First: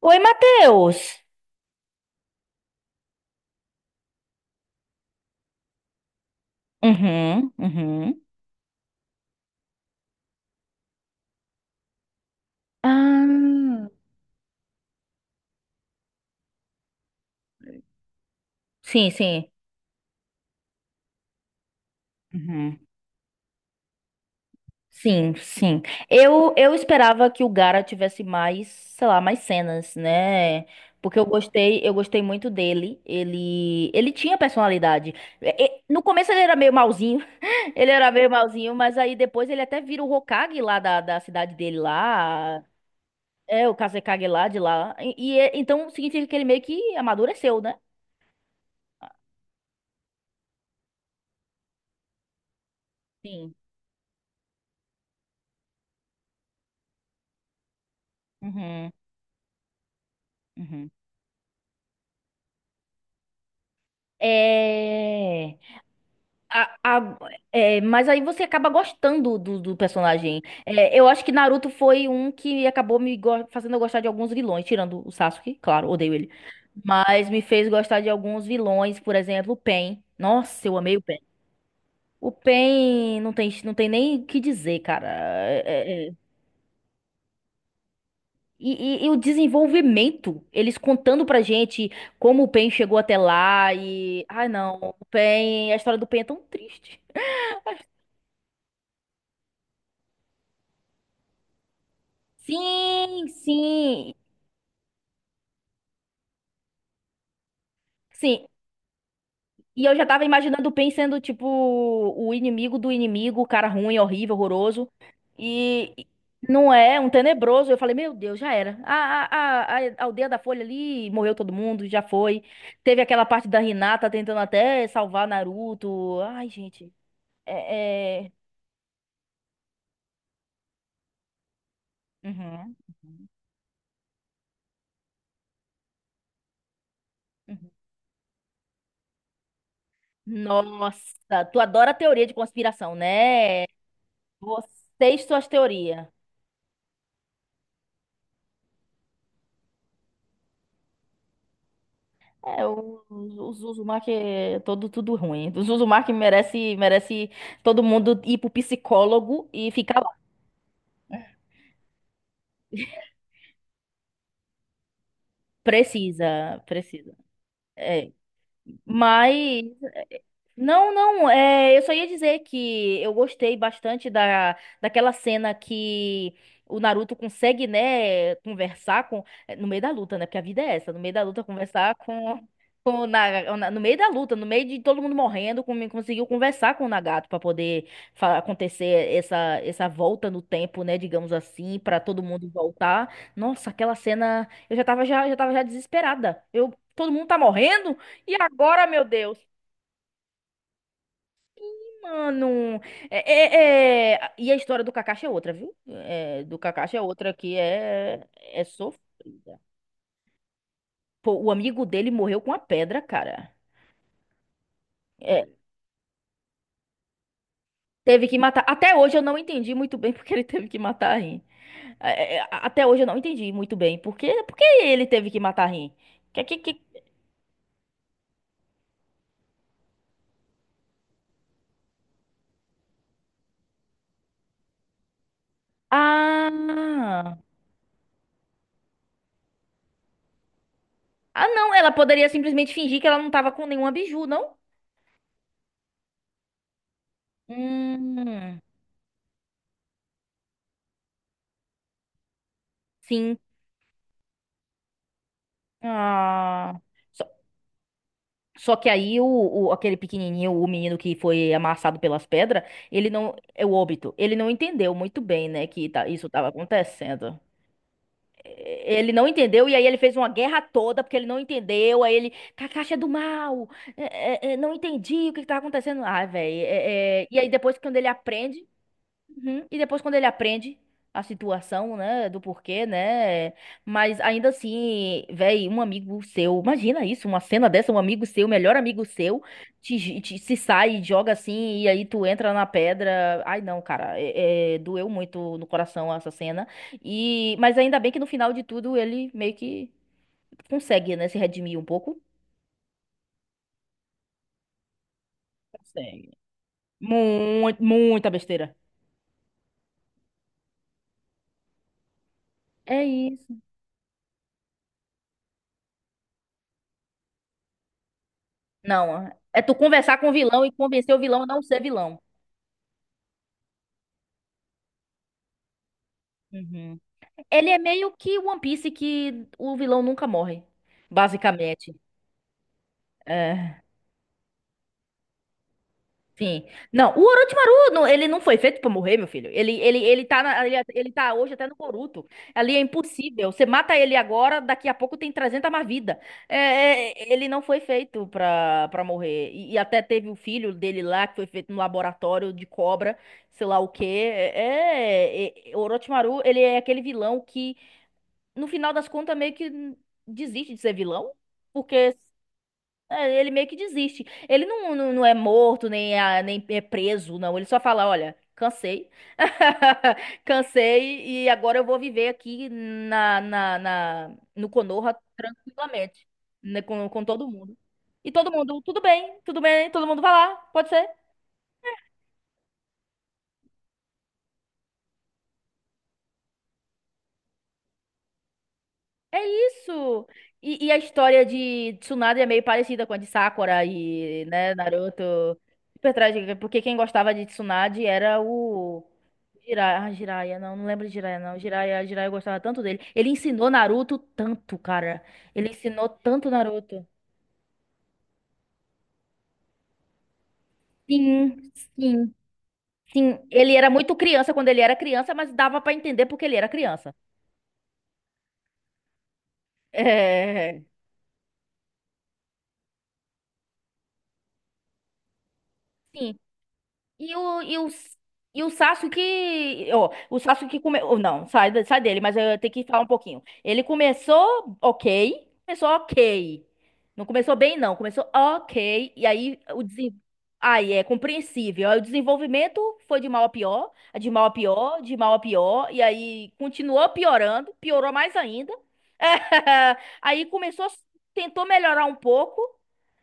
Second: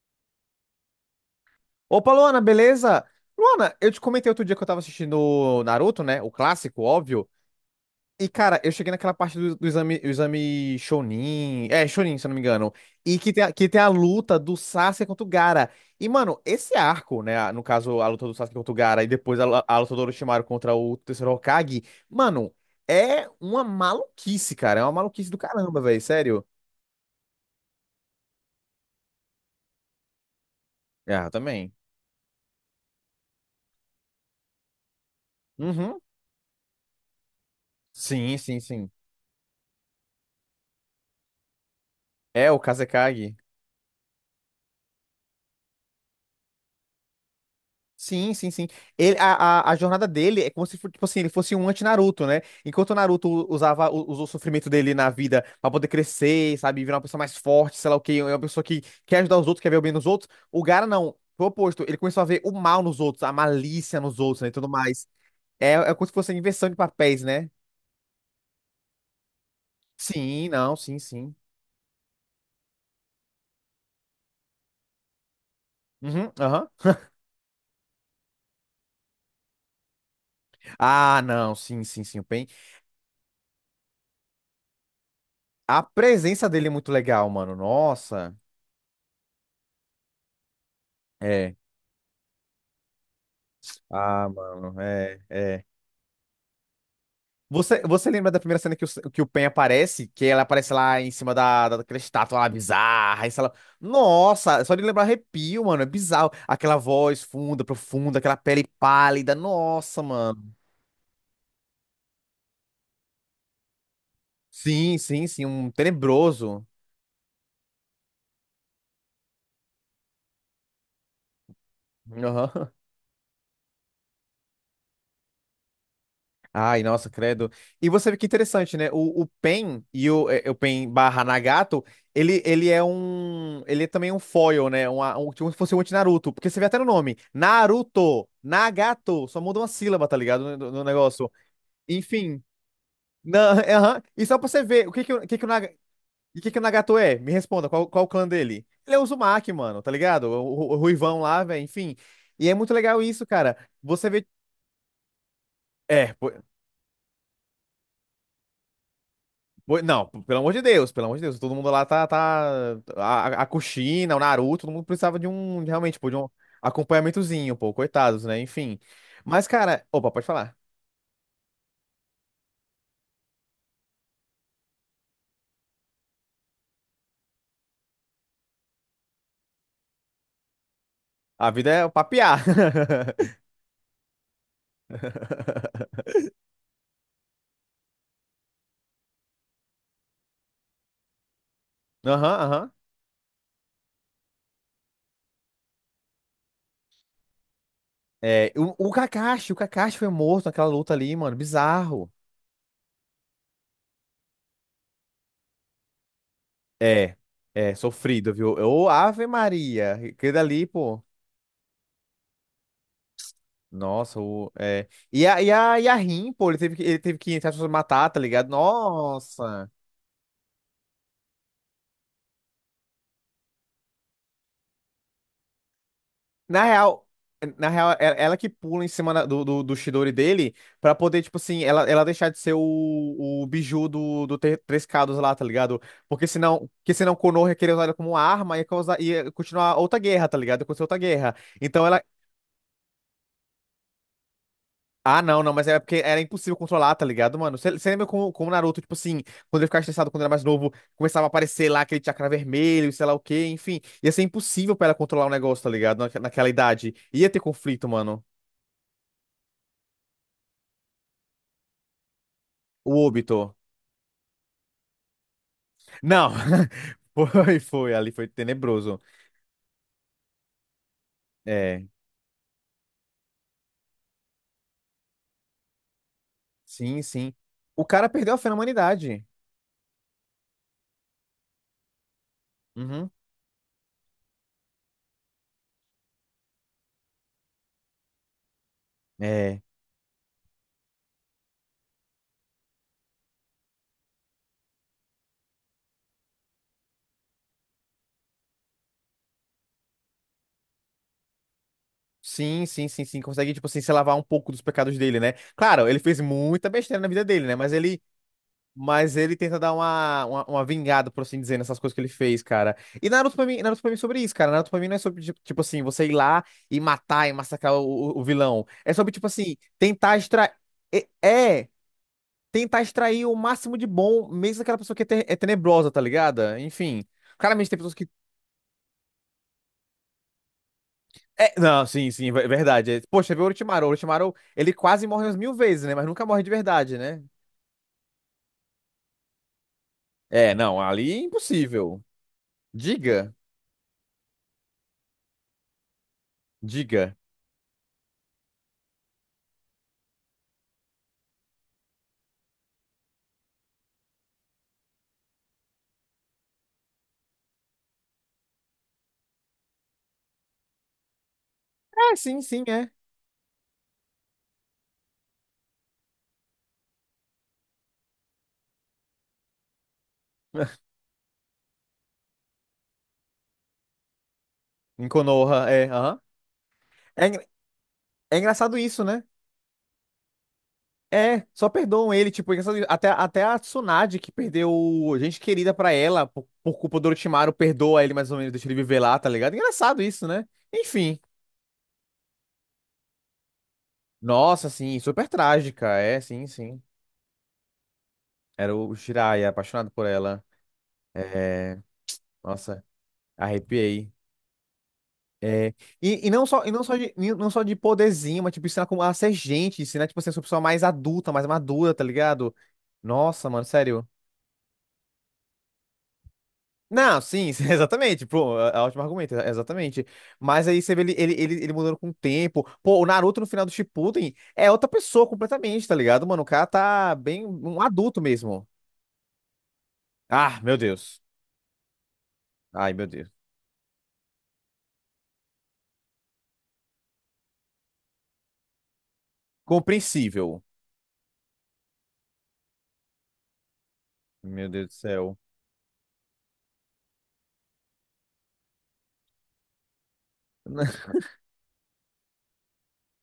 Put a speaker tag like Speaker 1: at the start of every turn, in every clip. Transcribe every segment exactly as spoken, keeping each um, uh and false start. Speaker 1: Oi, Matheus.
Speaker 2: Opa, Luana, beleza? Luana, eu te comentei outro dia que eu tava assistindo Naruto, né? O clássico, óbvio.
Speaker 1: Uhum, uhum.
Speaker 2: E, cara, eu cheguei naquela parte do, do exame, o exame Chunin. É, Chunin, se eu não me engano. E que tem, a- que tem
Speaker 1: Ah,
Speaker 2: a luta do Sasuke contra o Gaara. E, mano, esse arco, né? No caso, a luta do Sasuke contra o Gaara e
Speaker 1: sim,
Speaker 2: depois a,
Speaker 1: sim.
Speaker 2: lu- a luta do Orochimaru contra o terceiro Hokage. Mano,
Speaker 1: Uhum.
Speaker 2: é uma maluquice, cara. É uma maluquice
Speaker 1: Sim,
Speaker 2: do caramba,
Speaker 1: sim.
Speaker 2: velho. Sério.
Speaker 1: Eu, eu esperava que o Gara tivesse mais, sei lá, mais cenas, né? Porque eu
Speaker 2: Ah, eu também.
Speaker 1: gostei, eu gostei muito dele. Ele, ele tinha personalidade. E- e-
Speaker 2: Uhum.
Speaker 1: no começo ele era meio malzinho, ele era meio
Speaker 2: Sim, sim,
Speaker 1: malzinho,
Speaker 2: sim.
Speaker 1: mas aí depois ele até vira o Hokage lá da, da cidade dele
Speaker 2: É, o
Speaker 1: lá.
Speaker 2: Kazekage.
Speaker 1: É, o Kazekage lá de lá. E, e é- então significa que ele meio que amadureceu, né?
Speaker 2: Sim, sim, sim. Ele, a, a, a jornada dele é como se fosse tipo assim, ele fosse um anti-Naruto, né? Enquanto o Naruto
Speaker 1: Sim.
Speaker 2: usava, u- usou o sofrimento dele na vida pra poder crescer, sabe? Virar uma pessoa mais forte, sei lá o quê, é uma pessoa que
Speaker 1: Uhum,
Speaker 2: quer ajudar os outros, quer ver o bem nos outros. O Gaara
Speaker 1: uhum.
Speaker 2: não. Foi o oposto. Ele começou a ver o mal nos outros, a malícia nos outros, né? E tudo mais.
Speaker 1: É,
Speaker 2: É, é como se fosse a inversão de
Speaker 1: a- a-
Speaker 2: papéis, né?
Speaker 1: É, mas aí você acaba gostando do, do personagem.
Speaker 2: Sim, não,
Speaker 1: É,
Speaker 2: sim,
Speaker 1: eu acho que
Speaker 2: sim.
Speaker 1: Naruto foi um que acabou me go- fazendo eu gostar de alguns vilões, tirando o Sasuke, claro, odeio ele.
Speaker 2: Uhum, aham.
Speaker 1: Mas me fez gostar de alguns vilões, por exemplo, o Pain. Nossa, eu amei o Pain.
Speaker 2: Ah, não, sim, sim, sim. O
Speaker 1: O
Speaker 2: Pain.
Speaker 1: Pain não tem, não tem nem o que dizer, cara.
Speaker 2: A
Speaker 1: É, é, é.
Speaker 2: presença dele é muito legal, mano. Nossa.
Speaker 1: E, e- e o desenvolvimento, eles contando pra
Speaker 2: É.
Speaker 1: gente como o Pain chegou até lá e...
Speaker 2: Ah,
Speaker 1: Ai,
Speaker 2: mano,
Speaker 1: não, o
Speaker 2: é, é.
Speaker 1: Pain, a história do Pain é tão triste.
Speaker 2: Você, você lembra da primeira cena que o, que o Pen aparece? Que ela aparece lá em cima da, da, daquela estátua lá bizarra.
Speaker 1: Sim,
Speaker 2: E ela...
Speaker 1: sim,
Speaker 2: Nossa, só de lembrar arrepio, mano. É bizarro. Aquela voz funda, profunda, aquela
Speaker 1: sim.
Speaker 2: pele pálida.
Speaker 1: E eu
Speaker 2: Nossa,
Speaker 1: já tava
Speaker 2: mano.
Speaker 1: imaginando o Pain sendo, tipo, o inimigo do inimigo, o cara ruim, horrível, horroroso.
Speaker 2: Sim, sim, sim. Um
Speaker 1: E e
Speaker 2: tenebroso.
Speaker 1: não é, um tenebroso. Eu falei, meu Deus, já era. A, a, a, a aldeia da Folha ali morreu todo mundo, já foi.
Speaker 2: Aham.
Speaker 1: Teve aquela parte da Hinata tentando até salvar Naruto. Ai,
Speaker 2: Ai,
Speaker 1: gente.
Speaker 2: nossa, credo. E você vê
Speaker 1: É,
Speaker 2: que
Speaker 1: é...
Speaker 2: interessante, né? O, o Pen e o, é, o Pen barra Nagato, ele, ele
Speaker 1: Uhum,
Speaker 2: é
Speaker 1: uhum,
Speaker 2: um. Ele é também um foil, né? Uma, um, tipo se fosse um anti-Naruto. Porque você vê até no nome.
Speaker 1: uhum.
Speaker 2: Naruto, Nagato. Só muda uma sílaba, tá ligado? No, no- no negócio.
Speaker 1: Nossa, tu adora teoria de
Speaker 2: Enfim.
Speaker 1: conspiração,
Speaker 2: Na,
Speaker 1: né?
Speaker 2: aham. E só pra você
Speaker 1: Você
Speaker 2: ver, o que que, o
Speaker 1: e
Speaker 2: o que, que,
Speaker 1: suas
Speaker 2: o, Naga-
Speaker 1: teorias.
Speaker 2: o que que o Nagato é? Me responda, qual, qual o clã dele? Ele é o Uzumaki, mano, tá ligado? O, o, o Ruivão lá, velho, enfim. E é
Speaker 1: É,
Speaker 2: muito legal
Speaker 1: o, o
Speaker 2: isso,
Speaker 1: o
Speaker 2: cara. Você
Speaker 1: Zuzumaki
Speaker 2: vê.
Speaker 1: é todo tudo ruim. O Zuzumaki
Speaker 2: É,
Speaker 1: merece, merece todo mundo ir pro psicólogo e
Speaker 2: Mo-
Speaker 1: ficar
Speaker 2: Não,
Speaker 1: lá.
Speaker 2: p- pelo amor de Deus, pelo amor de Deus, todo mundo lá tá, tá, a, a a Kushina, o Naruto, todo mundo precisava de um, de realmente, pô, de um
Speaker 1: Precisa, precisa.
Speaker 2: acompanhamentozinho, pô,
Speaker 1: É.
Speaker 2: coitados, né, enfim. Mas,
Speaker 1: Mas
Speaker 2: cara, opa, pode falar,
Speaker 1: não, não, é, eu só ia dizer que eu gostei bastante da, daquela cena que o Naruto consegue, né, conversar com, é, no meio da luta, né, porque a vida é essa, no meio da luta
Speaker 2: a vida é
Speaker 1: conversar
Speaker 2: papiar.
Speaker 1: com, com o Na- na- no meio da luta, no meio de todo mundo morrendo, com- conseguiu conversar com o Nagato para poder fa- acontecer essa, essa volta no tempo, né, digamos assim, para todo
Speaker 2: Aham,
Speaker 1: mundo
Speaker 2: aham.
Speaker 1: voltar. Nossa, aquela cena, eu já tava já, já tava já desesperada. Eu, todo mundo tá morrendo e
Speaker 2: É,
Speaker 1: agora,
Speaker 2: o, o
Speaker 1: meu Deus?
Speaker 2: Kakashi, o Kakashi foi morto naquela luta ali, mano, bizarro.
Speaker 1: Mano, é, é- é- e a história do Kakashi é outra, viu? É, do Kakashi é
Speaker 2: É,
Speaker 1: outra que
Speaker 2: é,
Speaker 1: é,
Speaker 2: sofrido, viu?
Speaker 1: é
Speaker 2: Ô, Ave
Speaker 1: sofrida.
Speaker 2: Maria, aquele dali, pô,
Speaker 1: Pô, o amigo dele morreu com a pedra, cara.
Speaker 2: nossa, o, é... E a,
Speaker 1: É,
Speaker 2: e a, e a Rin, pô, ele teve que, ele teve que, entre aspas, matar, tá
Speaker 1: teve que
Speaker 2: ligado?
Speaker 1: matar. Até hoje eu não
Speaker 2: Nossa...
Speaker 1: entendi muito bem porque ele teve que matar a Rin. É, é, a- até hoje eu não entendi muito bem porque, porque ele teve que matar a Rin. Que, que,
Speaker 2: Na
Speaker 1: que...
Speaker 2: real, na real, é- ela que pula em cima da- do, do, do Chidori dele pra poder, tipo assim, ela, ela deixar de ser o, o biju do, do Tre- Três Cados lá, tá ligado? Porque senão, porque senão o
Speaker 1: Ah!
Speaker 2: Konoha queria usar ela como arma e ia, causar, ia continuar outra guerra, tá ligado? Ia acontecer outra guerra.
Speaker 1: Ah, não,
Speaker 2: Então
Speaker 1: ela
Speaker 2: ela.
Speaker 1: poderia simplesmente fingir que ela não tava com nenhuma biju, não?
Speaker 2: Ah, não, não, mas é porque era impossível controlar, tá ligado, mano? Você lembra
Speaker 1: Hum,
Speaker 2: como, como o Naruto, tipo assim, quando ele ficava estressado quando era mais novo, começava a aparecer lá aquele chakra vermelho, sei lá o
Speaker 1: sim.
Speaker 2: quê, enfim. Ia ser impossível pra ela controlar o negócio, tá ligado? Naque- Naquela
Speaker 1: Ah.
Speaker 2: idade. Ia ter conflito, mano.
Speaker 1: Só que aí o, o- aquele pequenininho, o menino que foi amassado pelas pedras,
Speaker 2: O
Speaker 1: ele não,
Speaker 2: Obito.
Speaker 1: é o óbito, ele não entendeu muito bem, né, que tá- isso
Speaker 2: Não,
Speaker 1: estava acontecendo.
Speaker 2: foi, foi, ali foi
Speaker 1: Eh,
Speaker 2: tenebroso.
Speaker 1: Ele não entendeu e aí ele fez uma guerra toda porque ele não
Speaker 2: É,
Speaker 1: entendeu. Aí ele, Kakashi é do mal, eh, eh, eh, não entendi o que que tá acontecendo. Ai,
Speaker 2: sim,
Speaker 1: velho.
Speaker 2: sim.
Speaker 1: E aí depois
Speaker 2: O
Speaker 1: quando ele
Speaker 2: cara perdeu a fé na
Speaker 1: aprende.
Speaker 2: humanidade.
Speaker 1: Uhum. E depois, quando ele aprende a situação, né, do porquê,
Speaker 2: Uhum.
Speaker 1: né? Mas ainda assim, véi, um amigo seu, imagina isso, uma cena dessa, um amigo seu, melhor amigo seu,
Speaker 2: É.
Speaker 1: te, j- te- se sai e joga assim, e aí tu entra na pedra. Ai, não, cara, é- é, doeu muito no coração essa cena. E, mas ainda bem que no final de tudo ele meio que consegue, né, se redimir um pouco.
Speaker 2: Sim, sim, sim, sim. Consegue, tipo assim, se lavar um pouco dos pecados dele, né? Claro, ele fez
Speaker 1: Consegue.
Speaker 2: muita besteira na vida dele, né? Mas
Speaker 1: Muito,
Speaker 2: ele,
Speaker 1: muita besteira.
Speaker 2: mas ele tenta dar uma, uma, uma vingada, por assim dizer, nessas coisas que ele fez, cara.
Speaker 1: É
Speaker 2: E Naruto pra
Speaker 1: isso.
Speaker 2: mim, Naruto pra mim é sobre isso, cara. Naruto pra mim não é sobre, tipo tipo assim, você ir lá e matar e massacrar o, o o vilão. É sobre, tipo
Speaker 1: Não,
Speaker 2: assim,
Speaker 1: é tu
Speaker 2: tentar
Speaker 1: conversar com o
Speaker 2: extrair.
Speaker 1: vilão e
Speaker 2: É,
Speaker 1: convencer o vilão a não
Speaker 2: é,
Speaker 1: ser vilão.
Speaker 2: tentar extrair o máximo de bom, mesmo daquela pessoa que é, te- é tenebrosa, tá ligada?
Speaker 1: Uhum.
Speaker 2: Enfim,
Speaker 1: Ele
Speaker 2: claramente
Speaker 1: é
Speaker 2: tem pessoas que.
Speaker 1: meio que One Piece que o vilão nunca morre,
Speaker 2: É, não,
Speaker 1: basicamente.
Speaker 2: sim, sim, é verdade. É, poxa, vê o
Speaker 1: É,
Speaker 2: Orochimaru. O Orochimaru, ele quase morre umas mil vezes, né? Mas nunca morre de
Speaker 1: enfim.
Speaker 2: verdade,
Speaker 1: Não, o
Speaker 2: né?
Speaker 1: Orochimaru, não, ele não foi feito pra morrer, meu filho. Ele, ele, ele tá
Speaker 2: É,
Speaker 1: na- ele,
Speaker 2: não,
Speaker 1: ele
Speaker 2: ali é
Speaker 1: tá hoje até no
Speaker 2: impossível.
Speaker 1: Boruto. Ali é
Speaker 2: Diga,
Speaker 1: impossível. Você mata ele agora, daqui a pouco tem trezentos mais vida. É,
Speaker 2: diga.
Speaker 1: é, ele não foi feito pra, pra morrer. E, e até teve o filho dele lá, que foi feito no laboratório de cobra, sei lá o quê. É, é, é, Orochimaru, ele é aquele vilão que no final das contas, meio que desiste de ser vilão, porque
Speaker 2: É, sim, sim, é.
Speaker 1: é, ele meio que desiste. Ele não, não, não é morto, nem é, nem é preso, não. Ele só fala, olha, cansei, cansei e agora eu vou viver aqui na, na, na- no
Speaker 2: Em
Speaker 1: Konoha
Speaker 2: Konoha, é, aham.
Speaker 1: tranquilamente, né, com, com
Speaker 2: É, engra-
Speaker 1: todo mundo. E
Speaker 2: é
Speaker 1: todo
Speaker 2: engraçado
Speaker 1: mundo, tudo
Speaker 2: isso, né?
Speaker 1: bem, tudo bem, todo mundo vai lá, pode ser.
Speaker 2: É, só perdoam ele, tipo, engraçado, até, até a Tsunade, que perdeu gente querida pra ela, por, por culpa do Orochimaru, perdoa ele mais ou menos, deixa ele viver lá, tá
Speaker 1: É
Speaker 2: ligado? Engraçado
Speaker 1: isso!
Speaker 2: isso, né?
Speaker 1: E, e a
Speaker 2: Enfim.
Speaker 1: história de Tsunade é meio parecida com a de Sakura e,
Speaker 2: Nossa,
Speaker 1: né,
Speaker 2: sim,
Speaker 1: Naruto.
Speaker 2: super trágica,
Speaker 1: Super
Speaker 2: é, sim,
Speaker 1: trágica, porque
Speaker 2: sim.
Speaker 1: quem gostava de Tsunade era
Speaker 2: Era o
Speaker 1: o
Speaker 2: Jiraiya, apaixonado
Speaker 1: Jiraiya.
Speaker 2: por
Speaker 1: Ah,
Speaker 2: ela.
Speaker 1: Jiraiya, não, não lembro de Jiraiya, não.
Speaker 2: É,
Speaker 1: Jiraiya, Jiraiya eu gostava tanto
Speaker 2: nossa,
Speaker 1: dele. Ele ensinou
Speaker 2: arrepiei.
Speaker 1: Naruto tanto, cara.
Speaker 2: É,
Speaker 1: Ele ensinou
Speaker 2: e, e não
Speaker 1: tanto
Speaker 2: só, e não só
Speaker 1: Naruto.
Speaker 2: de, e não só de poderzinho, mas, tipo, ensinar como a ser gente, ensinar, tipo, assim, a ser uma pessoa mais adulta, mais
Speaker 1: Sim,
Speaker 2: madura, tá
Speaker 1: sim,
Speaker 2: ligado?
Speaker 1: sim.
Speaker 2: Nossa, mano,
Speaker 1: Ele era
Speaker 2: sério.
Speaker 1: muito criança quando ele era criança, mas dava pra entender porque ele era criança.
Speaker 2: Não, sim, sim, exatamente. Pô, é é ótimo argumento, é- exatamente. Mas aí
Speaker 1: É.
Speaker 2: você vê ele, ele, ele, ele mudando com o tempo. Pô, o Naruto no final do Shippuden é outra pessoa completamente, tá ligado,
Speaker 1: Sim.
Speaker 2: mano? O cara tá
Speaker 1: E
Speaker 2: bem
Speaker 1: o, e
Speaker 2: um
Speaker 1: o,
Speaker 2: adulto
Speaker 1: e
Speaker 2: mesmo.
Speaker 1: o Sasuke, ó, o
Speaker 2: Ah, meu
Speaker 1: Sasuke começou,
Speaker 2: Deus.
Speaker 1: não, sai, da- sai dele, mas eu tenho que
Speaker 2: Ai,
Speaker 1: falar um
Speaker 2: meu Deus.
Speaker 1: pouquinho. Ele começou ok, começou ok. Não começou bem, não, começou ok, e aí o desen...
Speaker 2: Compreensível.
Speaker 1: Aí é compreensível. Aí o desenvolvimento foi de mal a pior, de mal a
Speaker 2: Meu Deus do
Speaker 1: pior, de mal
Speaker 2: céu.
Speaker 1: a pior, e aí continuou piorando, piorou mais ainda. Aí começou, tentou melhorar um pouco,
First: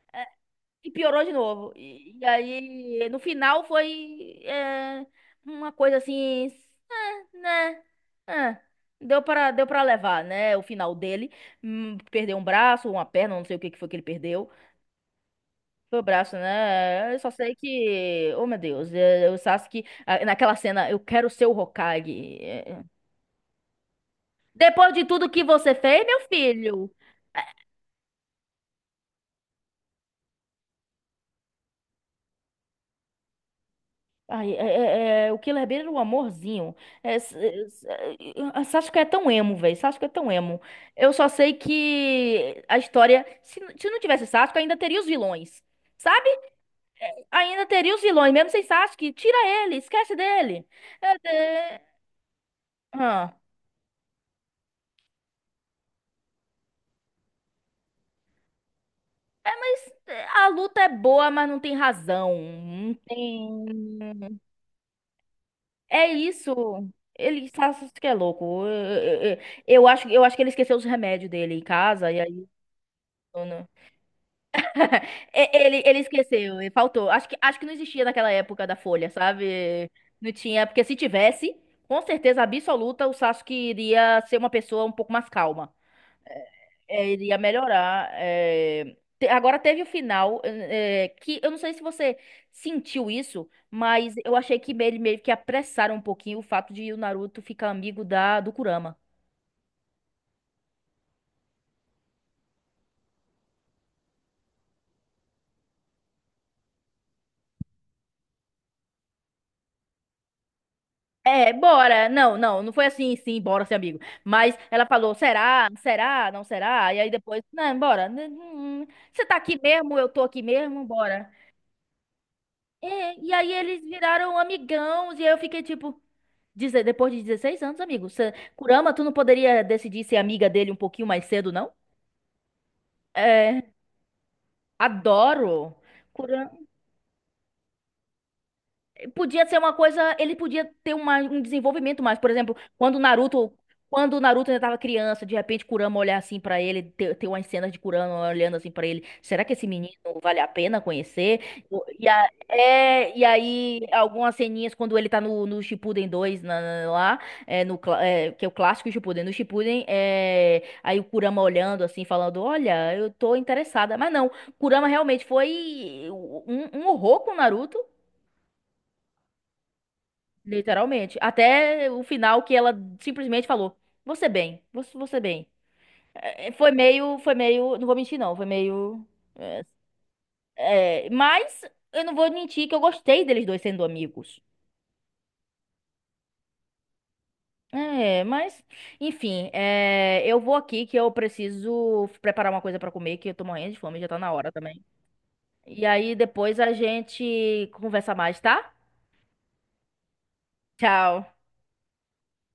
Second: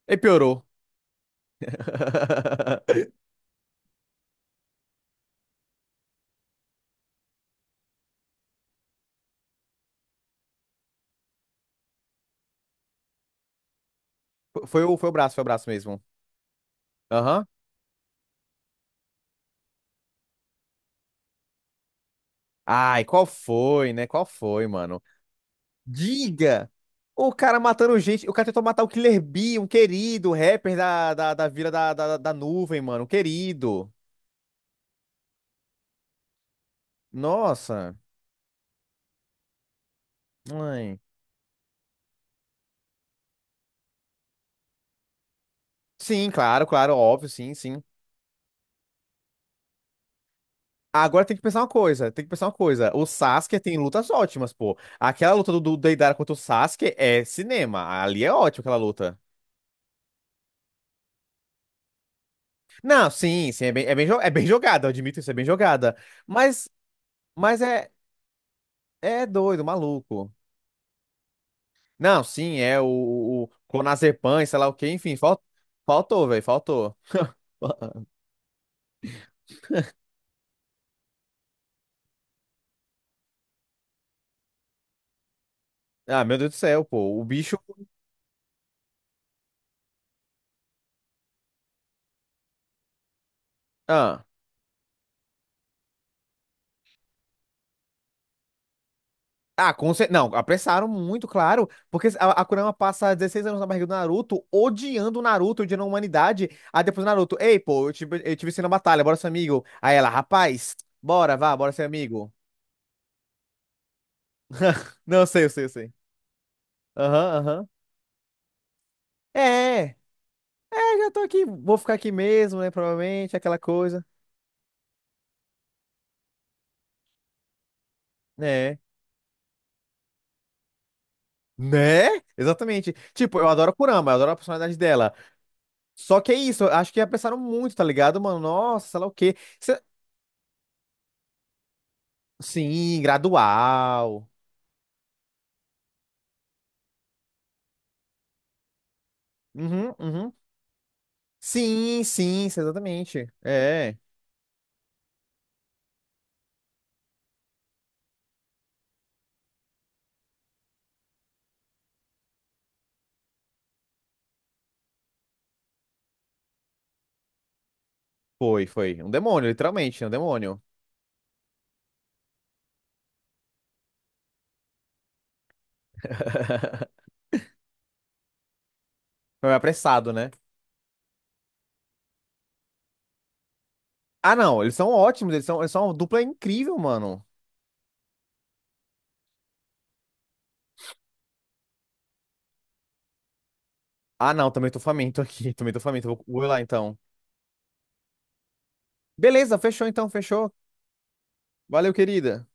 Speaker 2: E piorou.
Speaker 1: e piorou de novo. E, e aí, no final, foi é, uma coisa assim, né? Ah, deu para deu para levar, né? O final dele. Hum, Perdeu um braço, uma perna, não sei o que que foi que ele perdeu.
Speaker 2: Foi o, foi o braço, foi o braço
Speaker 1: Foi o
Speaker 2: mesmo.
Speaker 1: braço, né? Eu só
Speaker 2: Aham.
Speaker 1: sei que. Oh, meu Deus. é, O Sasuke, ah, naquela cena, eu quero ser o Hokage. É, é.
Speaker 2: Ai, qual foi, né? Qual foi,
Speaker 1: Depois
Speaker 2: mano?
Speaker 1: de tudo que você fez, meu
Speaker 2: Diga!
Speaker 1: filho.
Speaker 2: O cara matando gente. O cara tentou matar o Killer Bee, um querido rapper da, da, da Vila da, da, da Nuvem, mano. Um querido.
Speaker 1: Ai, é, é- é, é, o Killer Bear era um amorzinho. É, s- é, s-
Speaker 2: Nossa.
Speaker 1: é, Sasuke é tão emo, velho. Sasuke é tão emo.
Speaker 2: Ai.
Speaker 1: Eu só sei que a história. Se, n- se não tivesse Sasuke, ainda teria os vilões. Sabe?
Speaker 2: Sim, claro, claro, óbvio, sim,
Speaker 1: Ainda
Speaker 2: sim.
Speaker 1: teria os vilões, mesmo sem Sasuke. Tira ele, esquece dele.
Speaker 2: Agora
Speaker 1: É,
Speaker 2: tem que pensar uma
Speaker 1: é,
Speaker 2: coisa, tem que pensar uma coisa. O
Speaker 1: ah.
Speaker 2: Sasuke tem lutas ótimas, pô. Aquela luta do, do Deidara contra o Sasuke é cinema. Ali é ótimo aquela luta.
Speaker 1: É, mas é, a luta é boa, mas não tem razão. Não
Speaker 2: Não, sim, sim, é bem, é bem, jo- é
Speaker 1: tem.
Speaker 2: bem jogada, eu admito isso, é bem jogada.
Speaker 1: É isso.
Speaker 2: Mas,
Speaker 1: Ele,
Speaker 2: mas é,
Speaker 1: Sasuke é louco. Eu, eu-
Speaker 2: é
Speaker 1: eu-
Speaker 2: doido,
Speaker 1: eu acho, eu
Speaker 2: maluco.
Speaker 1: acho que ele esqueceu os remédios dele em casa, e
Speaker 2: Não,
Speaker 1: aí.
Speaker 2: sim, é o, o clonazepam, e sei lá o quê, enfim, fal-
Speaker 1: E, Ele, ele
Speaker 2: faltou, velho,
Speaker 1: esqueceu, ele
Speaker 2: faltou.
Speaker 1: faltou. Acho que, acho que não existia naquela época da Folha, sabe? Não tinha, porque se tivesse, com certeza absoluta, o Sasuke iria ser uma pessoa um pouco mais calma.
Speaker 2: Ah, meu Deus do céu,
Speaker 1: É,
Speaker 2: pô, o
Speaker 1: ele
Speaker 2: bicho.
Speaker 1: melhorar. É. Te- Agora teve o final, é, é, que eu não sei se você sentiu isso, mas
Speaker 2: Ah,
Speaker 1: eu achei que ele meio que apressaram um pouquinho o fato de o Naruto ficar amigo da, do Kurama.
Speaker 2: ah com cer- não, apressaram muito, claro, porque a, a Kurama passa dezesseis anos na barriga do Naruto, odiando o Naruto, odiando a humanidade. Aí depois o Naruto, ei, pô, eu te, eu te venci na batalha, bora ser amigo. Aí ela, rapaz, bora,
Speaker 1: É,
Speaker 2: vá, bora ser
Speaker 1: bora.
Speaker 2: amigo.
Speaker 1: Não, não, não foi assim, sim, bora ser amigo. Mas ela falou,
Speaker 2: Não, eu sei, eu sei,
Speaker 1: será?
Speaker 2: eu sei.
Speaker 1: Será? Não será? E aí depois,
Speaker 2: Aham, aham.
Speaker 1: não, bora. N- n- Você tá
Speaker 2: É,
Speaker 1: aqui mesmo? Eu tô aqui mesmo?
Speaker 2: é, já tô
Speaker 1: Bora.
Speaker 2: aqui, vou ficar aqui mesmo, né,
Speaker 1: É, e
Speaker 2: provavelmente,
Speaker 1: aí
Speaker 2: aquela
Speaker 1: eles
Speaker 2: coisa.
Speaker 1: viraram amigãos e eu fiquei tipo, deze- depois de dezesseis anos, amigo, você,
Speaker 2: Né?
Speaker 1: Kurama, tu não poderia decidir ser amiga dele um pouquinho mais cedo, não?
Speaker 2: Né? Exatamente. Tipo, eu adoro
Speaker 1: É,
Speaker 2: a Kurama, eu adoro a personalidade dela.
Speaker 1: adoro.
Speaker 2: Só que é isso, eu acho que apressaram muito, tá ligado, mano? Nossa, sei lá o quê.
Speaker 1: Podia ser uma
Speaker 2: Se-
Speaker 1: coisa, ele podia ter uma- um desenvolvimento mais. Por exemplo, quando o
Speaker 2: Sim,
Speaker 1: Naruto, quando o
Speaker 2: gradual.
Speaker 1: Naruto ainda tava criança, de repente Kurama olhar assim pra ele, ter, ter umas cenas de Kurama olhando assim pra ele, será que esse menino
Speaker 2: Uhum, uhum.
Speaker 1: vale a pena conhecer?
Speaker 2: Sim, sim,
Speaker 1: E, a-
Speaker 2: sim,
Speaker 1: é, e
Speaker 2: exatamente.
Speaker 1: aí
Speaker 2: É.
Speaker 1: algumas ceninhas quando ele tá no, no Shippuden dois na- na- lá, é, no, clá- é, que é o clássico Shippuden, no Shippuden, é, aí o Kurama olhando assim, falando, olha, eu tô interessada, mas não, Kurama realmente foi um, um horror com o Naruto.
Speaker 2: Foi, foi. Um demônio, literalmente, um demônio.
Speaker 1: Literalmente. Até o final que ela simplesmente falou: "Você bem, você, você bem". É, foi meio, foi meio, não vou mentir não, foi meio
Speaker 2: Foi apressado, né?
Speaker 1: é, é, mas eu não vou mentir que eu gostei deles dois sendo
Speaker 2: Ah,
Speaker 1: amigos.
Speaker 2: não, eles são ótimos, eles são, eles são uma dupla incrível, mano.
Speaker 1: É, mas enfim, é, eu vou aqui que eu preciso preparar uma coisa pra comer, que eu tô morrendo de fome, já tá na
Speaker 2: Ah,
Speaker 1: hora
Speaker 2: não, também tô
Speaker 1: também.
Speaker 2: faminto aqui, também tô
Speaker 1: E
Speaker 2: faminto.
Speaker 1: aí
Speaker 2: Vou, vou
Speaker 1: depois
Speaker 2: lá
Speaker 1: a
Speaker 2: então.
Speaker 1: gente conversa mais, tá?
Speaker 2: Beleza, fechou então, fechou.
Speaker 1: Tchau.
Speaker 2: Valeu, querida.